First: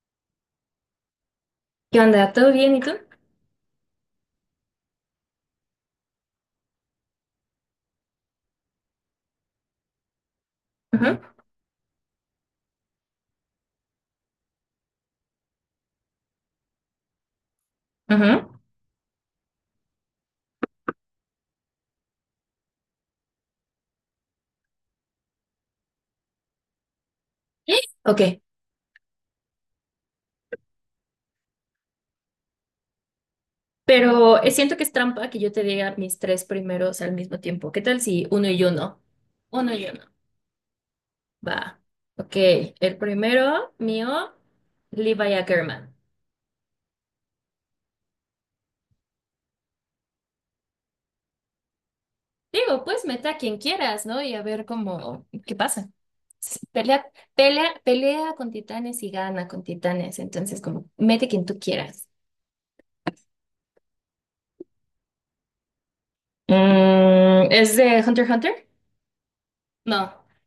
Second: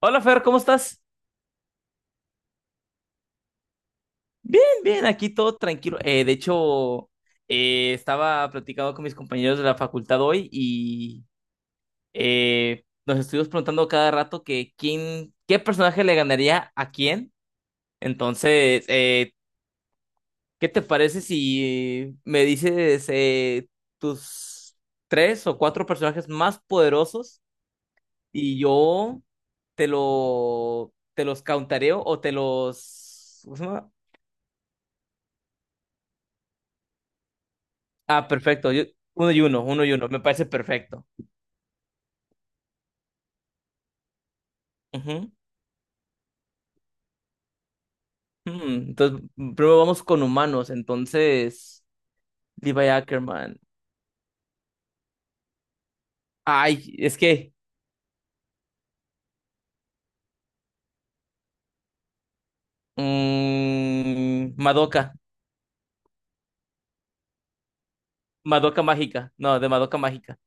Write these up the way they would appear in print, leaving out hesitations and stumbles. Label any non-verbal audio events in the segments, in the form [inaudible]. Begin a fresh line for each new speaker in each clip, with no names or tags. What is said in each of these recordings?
Hola Fer, ¿cómo estás?
¿Qué onda? ¿Todo bien? ¿Y tú?
Bien, bien, aquí todo tranquilo. De hecho, estaba platicando con mis compañeros de la facultad hoy
Ujú,
y nos estuvimos preguntando cada rato que qué personaje le ganaría a quién.
ujú.
Entonces, ¿qué te parece si me dices tus tres o cuatro personajes más poderosos
Ok,
y yo te los countareo ¿cómo se llama?
pero siento que es trampa que yo te diga mis tres primeros al mismo tiempo. ¿Qué tal
Ah,
si uno y
perfecto.
uno?
Uno y uno,
Uno
uno
y
y
uno.
uno. Me parece perfecto.
Va. Ok, el primero mío,
Ujú.
Levi Ackerman.
Entonces, primero vamos con humanos. Entonces,
Digo,
Levi
pues meta a quien
Ackerman.
quieras, ¿no? Y a ver cómo, qué pasa.
Ay,
Pelea,
es que.
pelea, pelea con titanes y gana con titanes. Entonces, como, mete quien tú quieras.
Madoka.
Mm, ¿es de Hunter x Hunter?
Madoka Mágica. No, de Madoka
No.
Mágica.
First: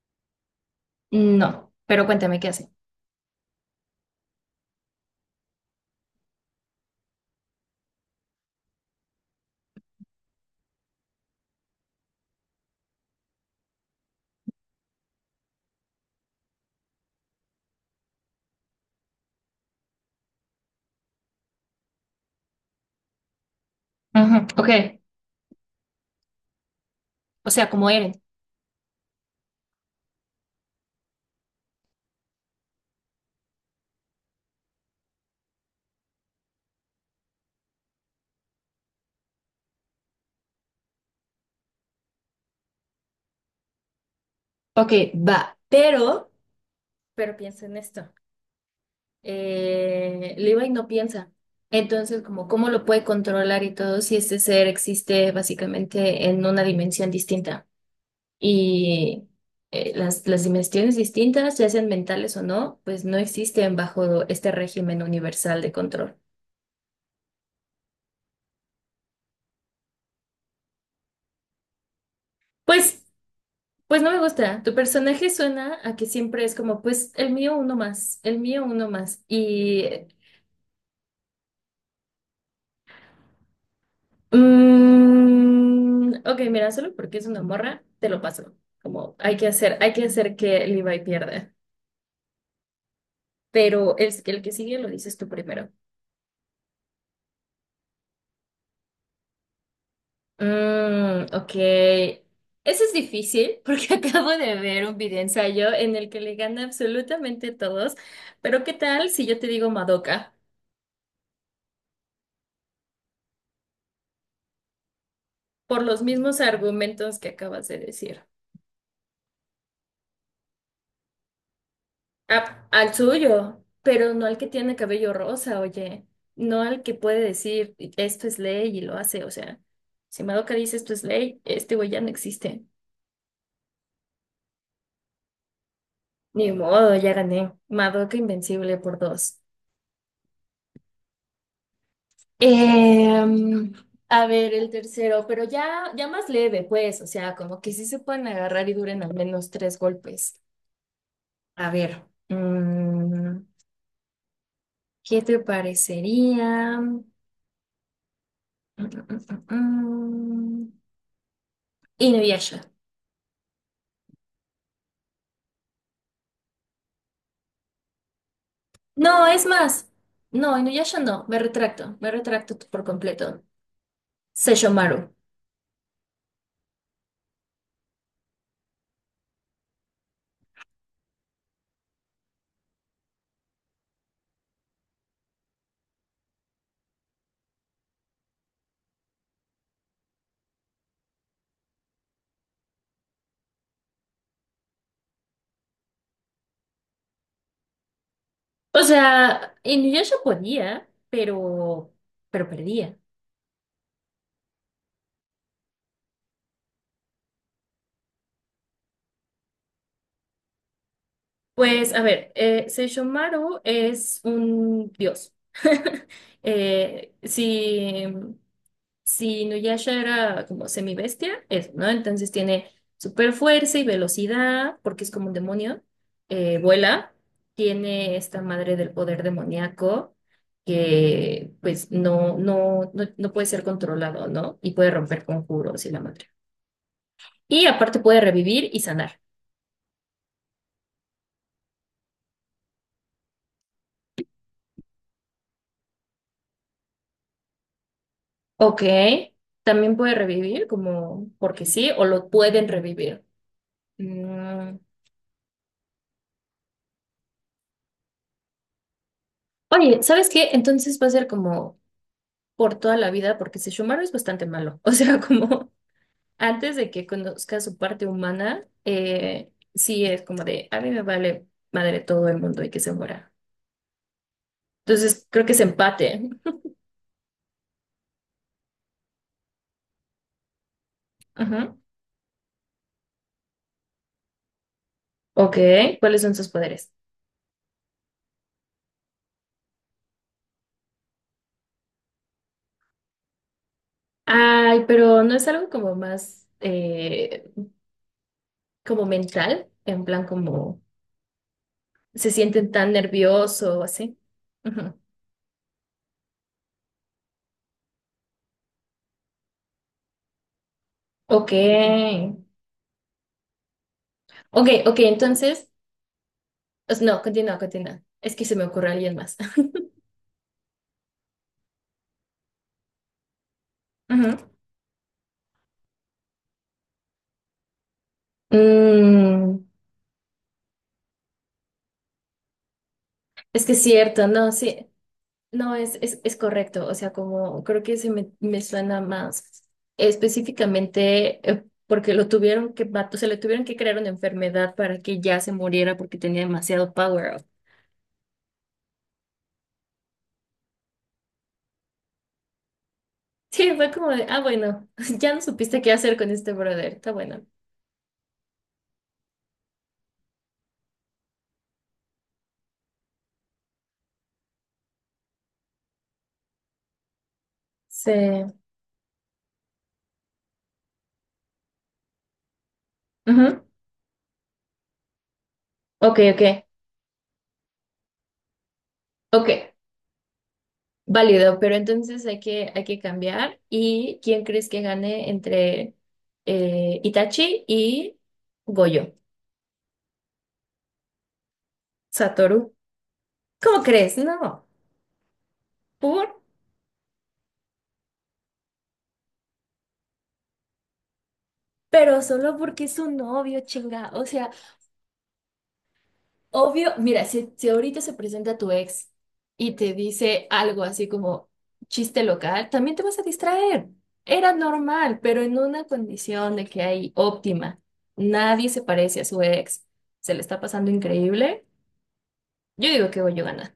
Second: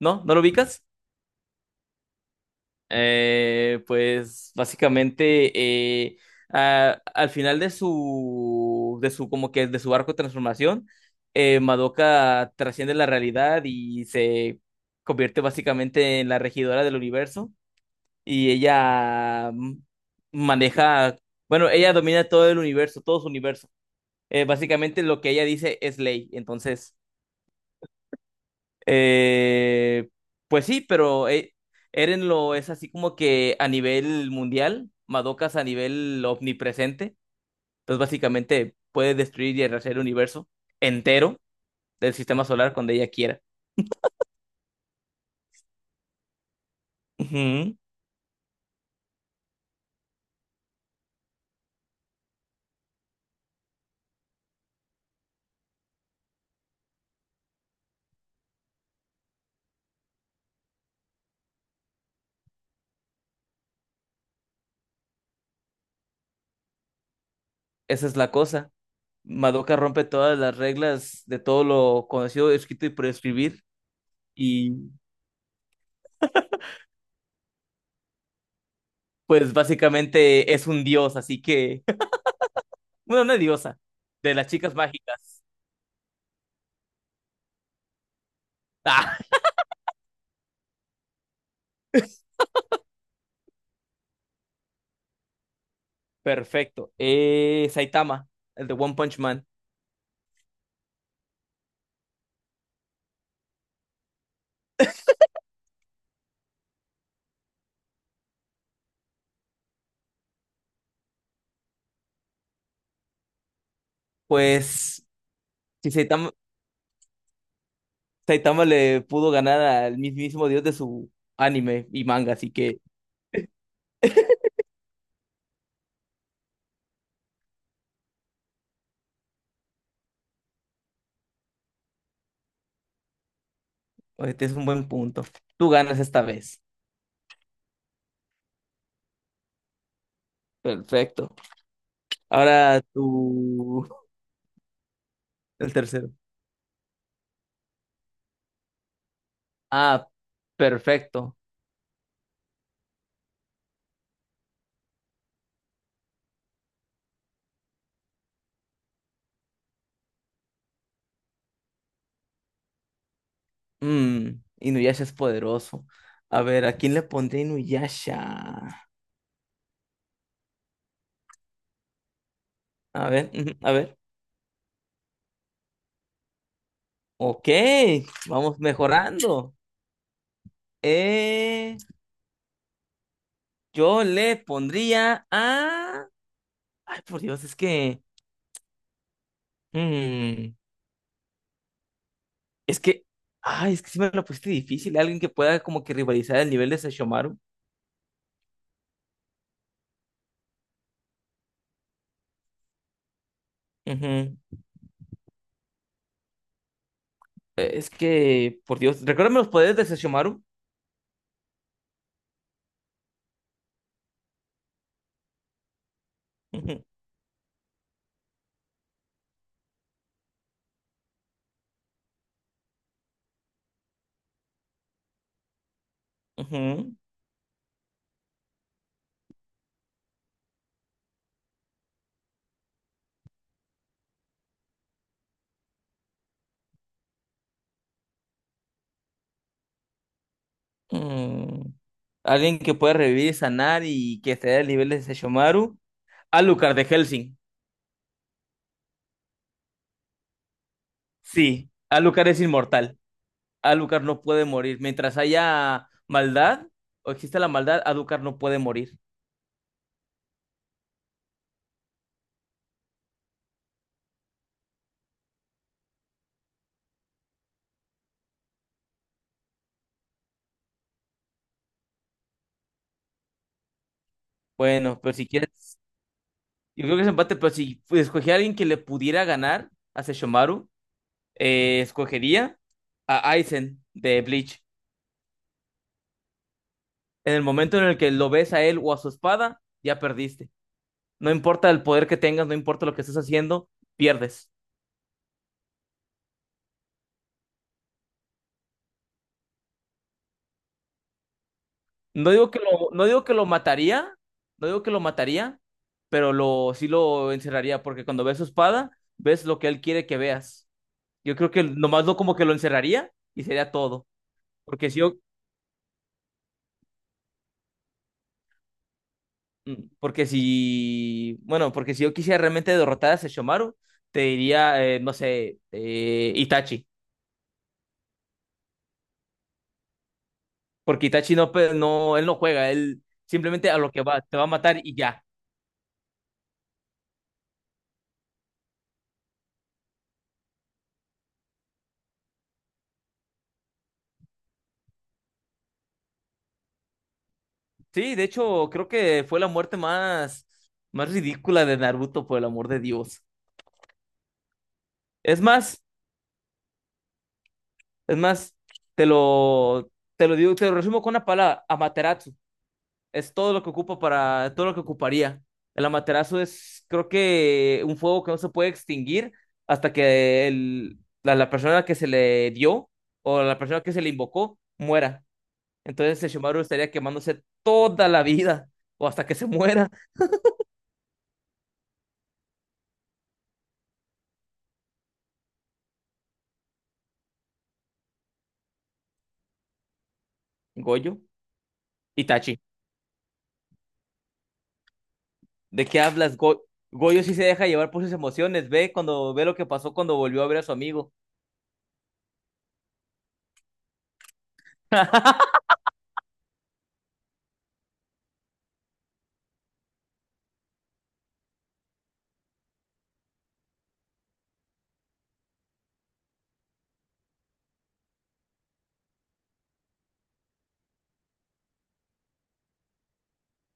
¿No? ¿No lo ubicas?
No, pero cuéntame qué hace.
Pues básicamente eh, al final de su como que de su arco de transformación, Madoka trasciende la realidad y se convierte básicamente en la regidora del universo, y ella maneja, bueno, ella domina todo su universo.
Ujú, ok,
Básicamente lo que ella dice es ley. Entonces,
o sea, como Eren.
eh, pues sí, pero Eren lo es así como que a nivel mundial, Madoka es a nivel omnipresente. Entonces básicamente puede destruir y arrasar el universo entero del sistema solar cuando ella quiera.
Ok, va, pero piensa
Ujú.
en esto. Levi no piensa. Entonces, como, ¿cómo lo puede controlar y todo si este ser existe básicamente en una dimensión distinta? Y las dimensiones distintas, ya sean mentales o no, pues no existen bajo este régimen universal de control.
Esa es la cosa. Madoka rompe todas las reglas de todo lo conocido, escrito y
Pues,
por escribir,
pues no me gusta.
y
Tu personaje suena a que siempre es como, pues el mío uno más, el mío uno más.
pues
Y
básicamente es un dios, así que, [laughs] bueno, una diosa de las chicas mágicas.
mm, ok, mira, solo porque es una morra, te lo paso. Como
[laughs]
hay que hacer que Levi pierda. Pero el que sigue lo dices tú primero.
Perfecto. Saitama, el de One Punch Man.
Mm, ok. Ese es difícil porque [laughs] acabo de ver un video ensayo en el que le gana absolutamente a todos. Pero ¿qué tal si yo te digo Madoka?
Pues
Por
si
los
Saitama,
mismos argumentos que acabas de decir.
Le pudo ganar al mismísimo dios de su anime y manga, así que
Al suyo, pero no al que tiene cabello rosa, oye, no al que puede decir esto es ley y lo hace, o sea, si Madoka dice esto es ley, este güey ya no existe.
este es un buen punto. Tú ganas esta
Ni
vez.
modo, ya gané. Madoka invencible por dos.
Perfecto. Ahora
Em,
tú,
a ver, el tercero, pero
el
ya, ya
tercero.
más leve, pues, o sea, como que sí se pueden agarrar y duren al menos tres
Ah,
golpes.
perfecto.
A ver, ¿qué te parecería? Mm, mm, mm, mm. Inuyasha.
Mm, Inuyasha es poderoso. A ver, ¿a quién le pondré Inuyasha?
No, es más. No, Inuyasha no. Me retracto. Me retracto por
A ver,
completo.
ujú, a ver.
Sesshomaru.
Ok, vamos mejorando. Eh... Yo le pondría a... Ay, por Dios, es que... mm, es que... Ay, es que sí me lo pusiste difícil. Alguien que pueda como que rivalizar el nivel de Sesshomaru.
O sea, Inuyasha podía, pero perdía.
Ujú. Es que, por Dios, recuérdame los poderes de Sesshomaru.
Pues, a ver, Seishomaru es un dios. [laughs]
Ujú,
Eh, si Si Nuyasha era como semibestia, eso, ¿no? Entonces tiene super fuerza y velocidad, porque es como un demonio.
ujú,
Vuela, tiene esta madre del poder demoníaco que pues no, no, no, no puede ser controlado, ¿no? Y puede romper conjuros y la madre. Y aparte puede revivir y sanar.
mm. Alguien que pueda revivir y sanar y que esté al nivel de Sesshomaru. Alucard de Helsing.
Ok, también puede revivir, como porque
Sí,
sí, o
Alucard
lo
es
pueden
inmortal.
revivir.
Alucard no puede
Mm.
morir. Mientras haya maldad o exista la maldad, Alucard no puede morir.
Oye, ¿sabes qué? Entonces va a ser como por toda la vida, porque Sesshomaru es bastante malo. [laughs] O sea, como antes de que conozca su parte humana, sí es como de, a mí me vale madre todo el mundo y que se muera.
Bueno, pero si
Entonces, creo que es
quieres,
empate.
yo creo que es empate, pero si escogía a alguien que le pudiera ganar a Sesshomaru,
Ajá.
escogería a Aizen de Bleach.
Ok, ¿cuáles son sus poderes?
En el momento en el que lo ves a él o a su espada, ya perdiste. No importa el poder que tengas, no importa lo que estés haciendo, pierdes.
Ay, pero no es algo como más, como mental, en plan como
No
se
digo que
sienten
lo,
tan
no digo que lo
nervioso o
mataría,
así.
no digo que
Ujú.
lo mataría, sí lo encerraría, porque cuando ves su espada, ves lo que él quiere que veas. Yo creo
Ok,
que nomás lo como que lo encerraría y sería todo.
ok,
Porque
ok,
si yo,
entonces, pues, no, continúa, continúa. Es que se me ocurre alguien más.
Mm, Porque si, bueno, porque si yo quisiera realmente derrotar a Sesshomaru,
[laughs]
te
Ujú.
diría, no sé, Itachi.
Mm,
Porque Itachi no, no, él no juega, él
es
simplemente
que
a
es
lo que va,
cierto,
te va a
no,
matar
sí,
y ya.
no, es correcto, o sea, como creo que me suena más específicamente porque lo tuvieron que, o sea, le tuvieron que crear una enfermedad para que ya se muriera porque tenía demasiado power up. [laughs]
Sí, de hecho, creo que fue la muerte más ridícula de Naruto, por el amor de Dios.
Sí, fue como de, ah, bueno, [laughs] ya
Es
no supiste
más,
qué hacer con este brother, está bueno.
es más, te lo digo, te lo resumo con una palabra, Amaterasu. Es todo lo que ocupa para, todo lo que ocuparía. El amaterasu es, creo que, un
Sí.
fuego que no se puede extinguir hasta que la persona que se le dio o la
Ujú.
persona que se le invocó muera.
Ok,
Entonces el Shimaru
ok,
estaría quemándose toda la vida [laughs] o hasta que se
ok.
muera.
Válido, pero entonces hay que cambiar. ¿Y quién crees que gane entre Itachi y Goyo?
Goyo, Itachi,
Satoru. ¿Cómo crees? No.
¿de qué
¿Por?
hablas? Goyo sí se deja llevar por sus emociones. Ve cuando ve lo que pasó cuando volvió a ver a su amigo.
Pero solo porque es un novio, chinga. O sea,
[laughs]
obvio, mira, si, si ahorita se presenta tu ex y te dice algo así como chiste local, también te vas a distraer. Era normal, pero en una condición de que hay óptima. Nadie se parece a su ex. Se le está pasando increíble. Yo digo que Goyo gana,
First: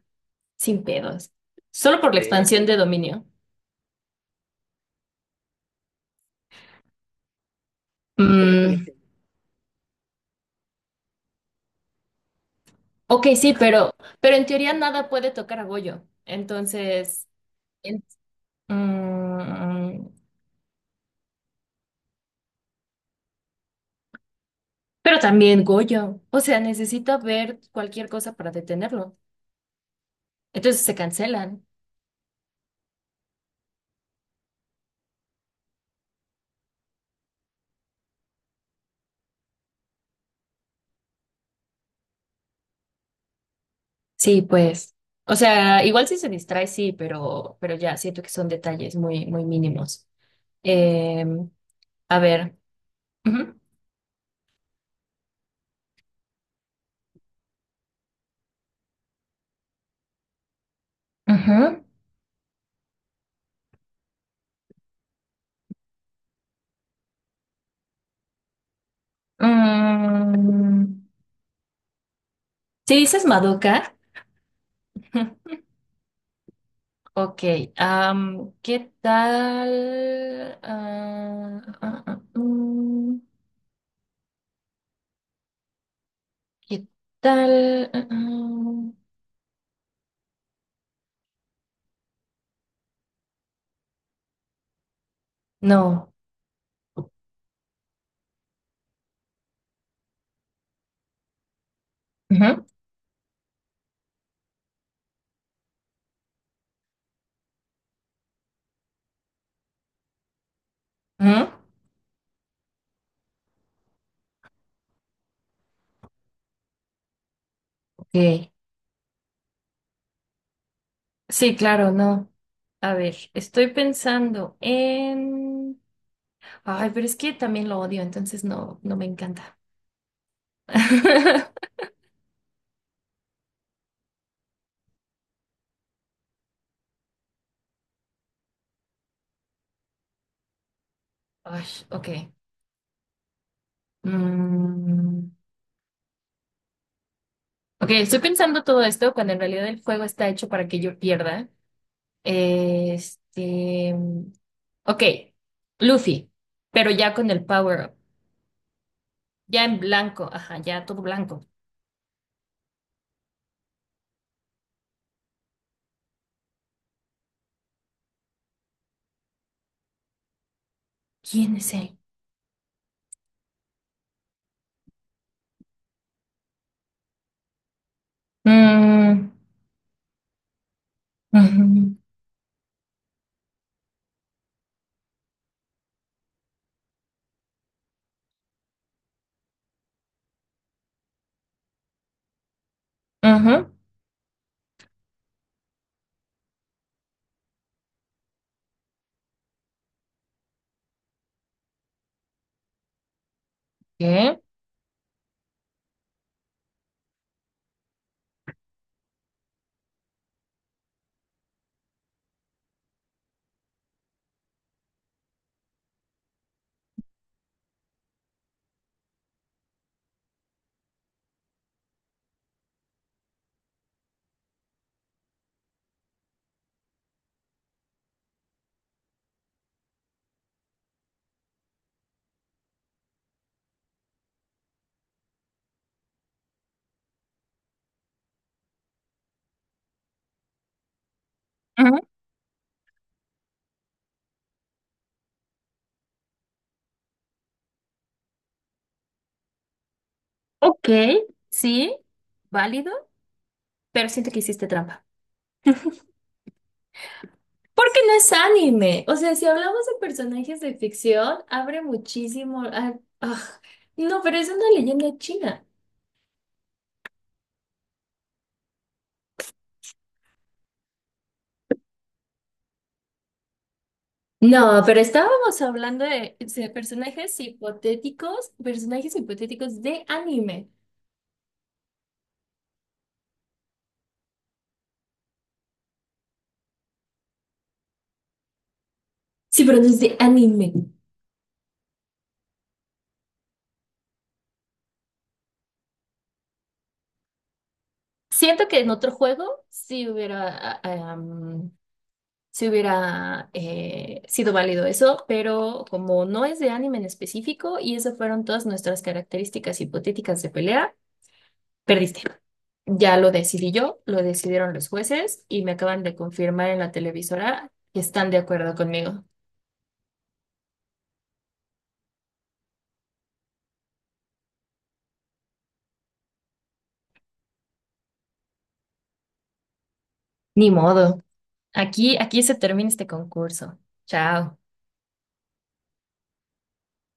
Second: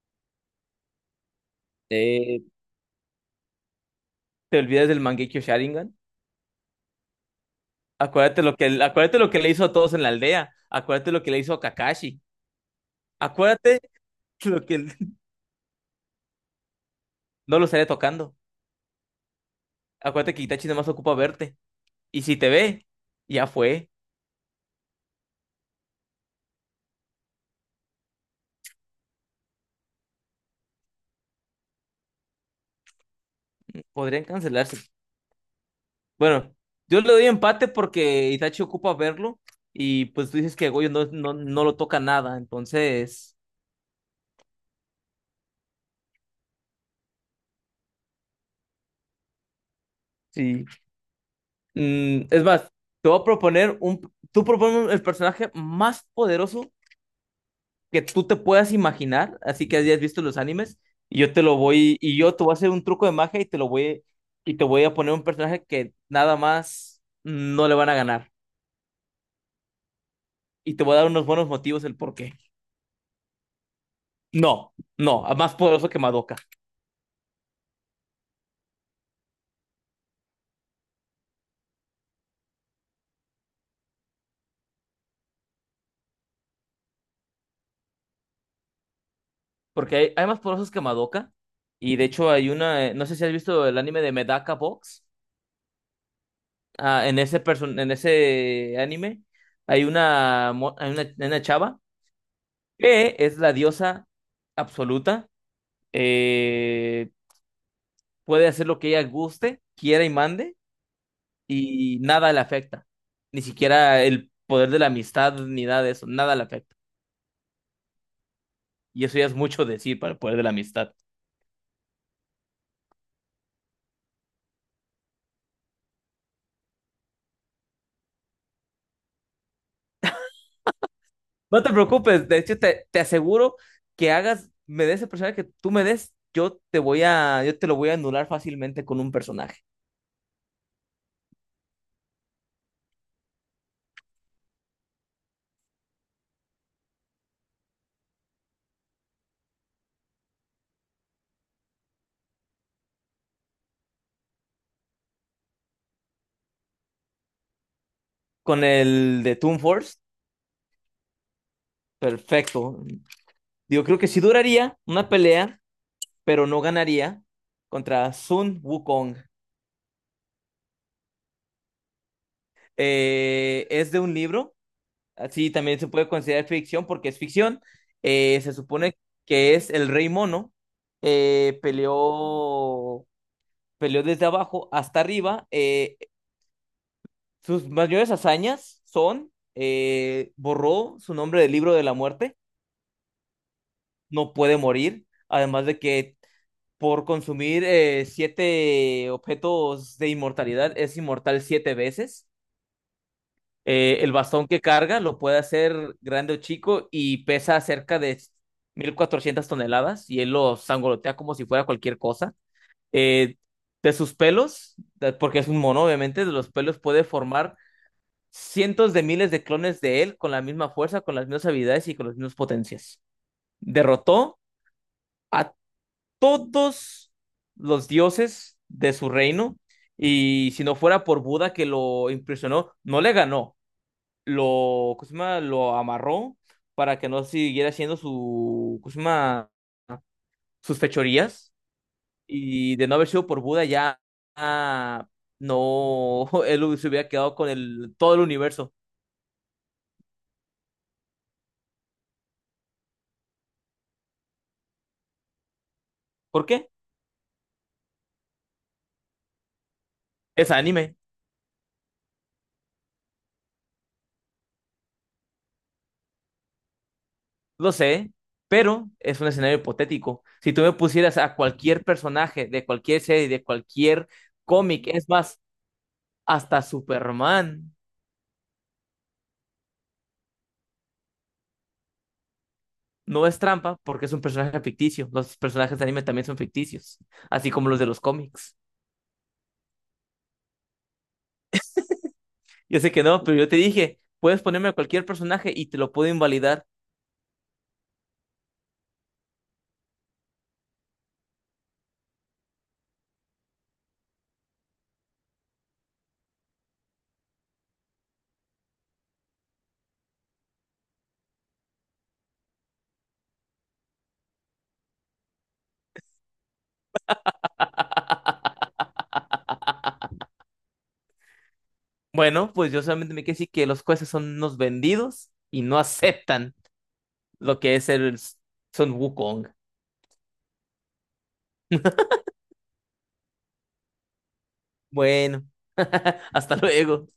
sin pedos. Solo por la, sí,
Eh,
expansión de dominio.
Te olvidas del Mangekyo Sharingan. Acuérdate lo que,
Mm, [laughs]
acuérdate lo que le hizo a todos en la aldea. Acuérdate lo que le hizo a Kakashi.
ok, sí,
Acuérdate
pero en
lo
teoría
que
nada
[laughs]
puede tocar a Goyo. Entonces,
no lo estaría
en-
tocando.
mm,
Acuérdate que Itachi nada más ocupa verte. Y si te ve, ya fue.
pero también Goyo. O sea, necesita ver cualquier cosa para detenerlo. Entonces se cancelan.
Podrían cancelarse. Bueno, yo le doy empate porque Itachi ocupa verlo. Y pues tú dices que Goyo no, no, no lo toca nada. Entonces,
Sí, pues. O sea, igual si se distrae, sí, pero ya siento que son detalles muy, muy mínimos.
sí.
Em, a
Es
ver.
más, te voy a
Ujú,
proponer un. Tú propones el personaje más poderoso que tú te puedas imaginar, así que hayas visto los animes, y yo te lo
ujú.
voy, y yo te voy a hacer un truco de magia y y te voy a poner un personaje que nada más no le van a ganar. Y te voy a
Mm,
dar unos buenos motivos el por qué.
si dices Madoka,
No, no,
[laughs]
más poderoso que Madoka.
ok. ¿Qué tal? ¿Qué tal?
Porque hay más poderosos que Madoka. Y de hecho no sé si has visto el anime de Medaka Box.
No.
Ah, en ese anime hay una chava
Ujú,
que es la diosa absoluta. Eh, Puede hacer lo que ella guste, quiera y mande,
ujú,
y nada le afecta. Ni siquiera el poder de la amistad, ni nada de eso, nada le afecta.
ok.
Y eso ya es mucho decir para el poder de la amistad.
Sí, claro, no. A ver, estoy pensando en... Ay, pero es que también lo odio, entonces no, no me encanta. [laughs]
No te preocupes, de hecho te aseguro que me des el personaje que tú me des, yo te lo voy a anular fácilmente con un personaje.
Ay, ok. Mm, ok, estoy pensando todo esto cuando en realidad el juego está hecho para que yo pierda. Este, ok, Luffy, pero ya con el power up,
Con el de Toon
ya en
Force,
blanco, ajá, ya todo blanco.
perfecto. Yo creo que sí duraría una pelea, pero no ganaría contra Sun Wukong.
¿Quién es él?
Es de un libro. Así también se puede considerar ficción porque es ficción. Se supone
Mm,
que es el rey mono.
ujú,
Peleó, desde abajo hasta arriba. Sus mayores hazañas son, borró su nombre del libro de la muerte,
ujú,
no puede morir, además de que por consumir siete objetos de inmortalidad es inmortal siete veces. El
¿qué?
bastón que carga lo puede hacer grande o chico y pesa cerca de 1400 toneladas, y él lo sangolotea como si fuera cualquier cosa. Eh, de sus pelos, porque es un mono, obviamente, de los pelos puede formar cientos de miles de clones de él con la misma fuerza, con las mismas habilidades y con las mismas potencias. Derrotó a todos los dioses de su reino, y si no fuera por Buda que lo impresionó, no le ganó, lo, ¿cómo se llama? Lo amarró para que no siguiera haciendo su, ¿cómo se llama? Sus fechorías.
Ujú,
Y de no haber sido por Buda, ya ah, no, [laughs] él se hubiera quedado con todo el universo.
ok, sí, válido, pero siento que hiciste trampa.
¿Por qué?
Porque no es anime. O sea, si hablamos de
Es
personajes de
anime,
ficción, abre muchísimo. Ah, no, pero es una leyenda china.
lo sé, pero es un escenario hipotético. Si tú me pusieras a cualquier personaje de cualquier serie, de cualquier
No,
cómic,
pero
es más,
estábamos hablando de, sí,
hasta
de
Superman.
personajes hipotéticos de anime.
No es trampa porque es un personaje ficticio. Los personajes de anime también son ficticios, así como los de los cómics.
Sí, pero no es de anime.
Yo sé que no, pero yo te dije, puedes ponerme a cualquier personaje y te lo puedo invalidar.
Siento que en otro juego sí hubiera, sí hubiera sido válido eso, pero como no es de anime en específico y esas fueron todas nuestras características hipotéticas de pelea, perdiste. Ya lo decidí yo, lo decidieron los jueces y me acaban de confirmar en la televisora que están de acuerdo conmigo.
Bueno, pues yo solamente me quedé decir que los jueces son unos vendidos y no [laughs] aceptan lo que es el Son Wukong.
Ni modo. Aquí, aquí se termina este concurso. Chao.
Bueno, [laughs] hasta luego.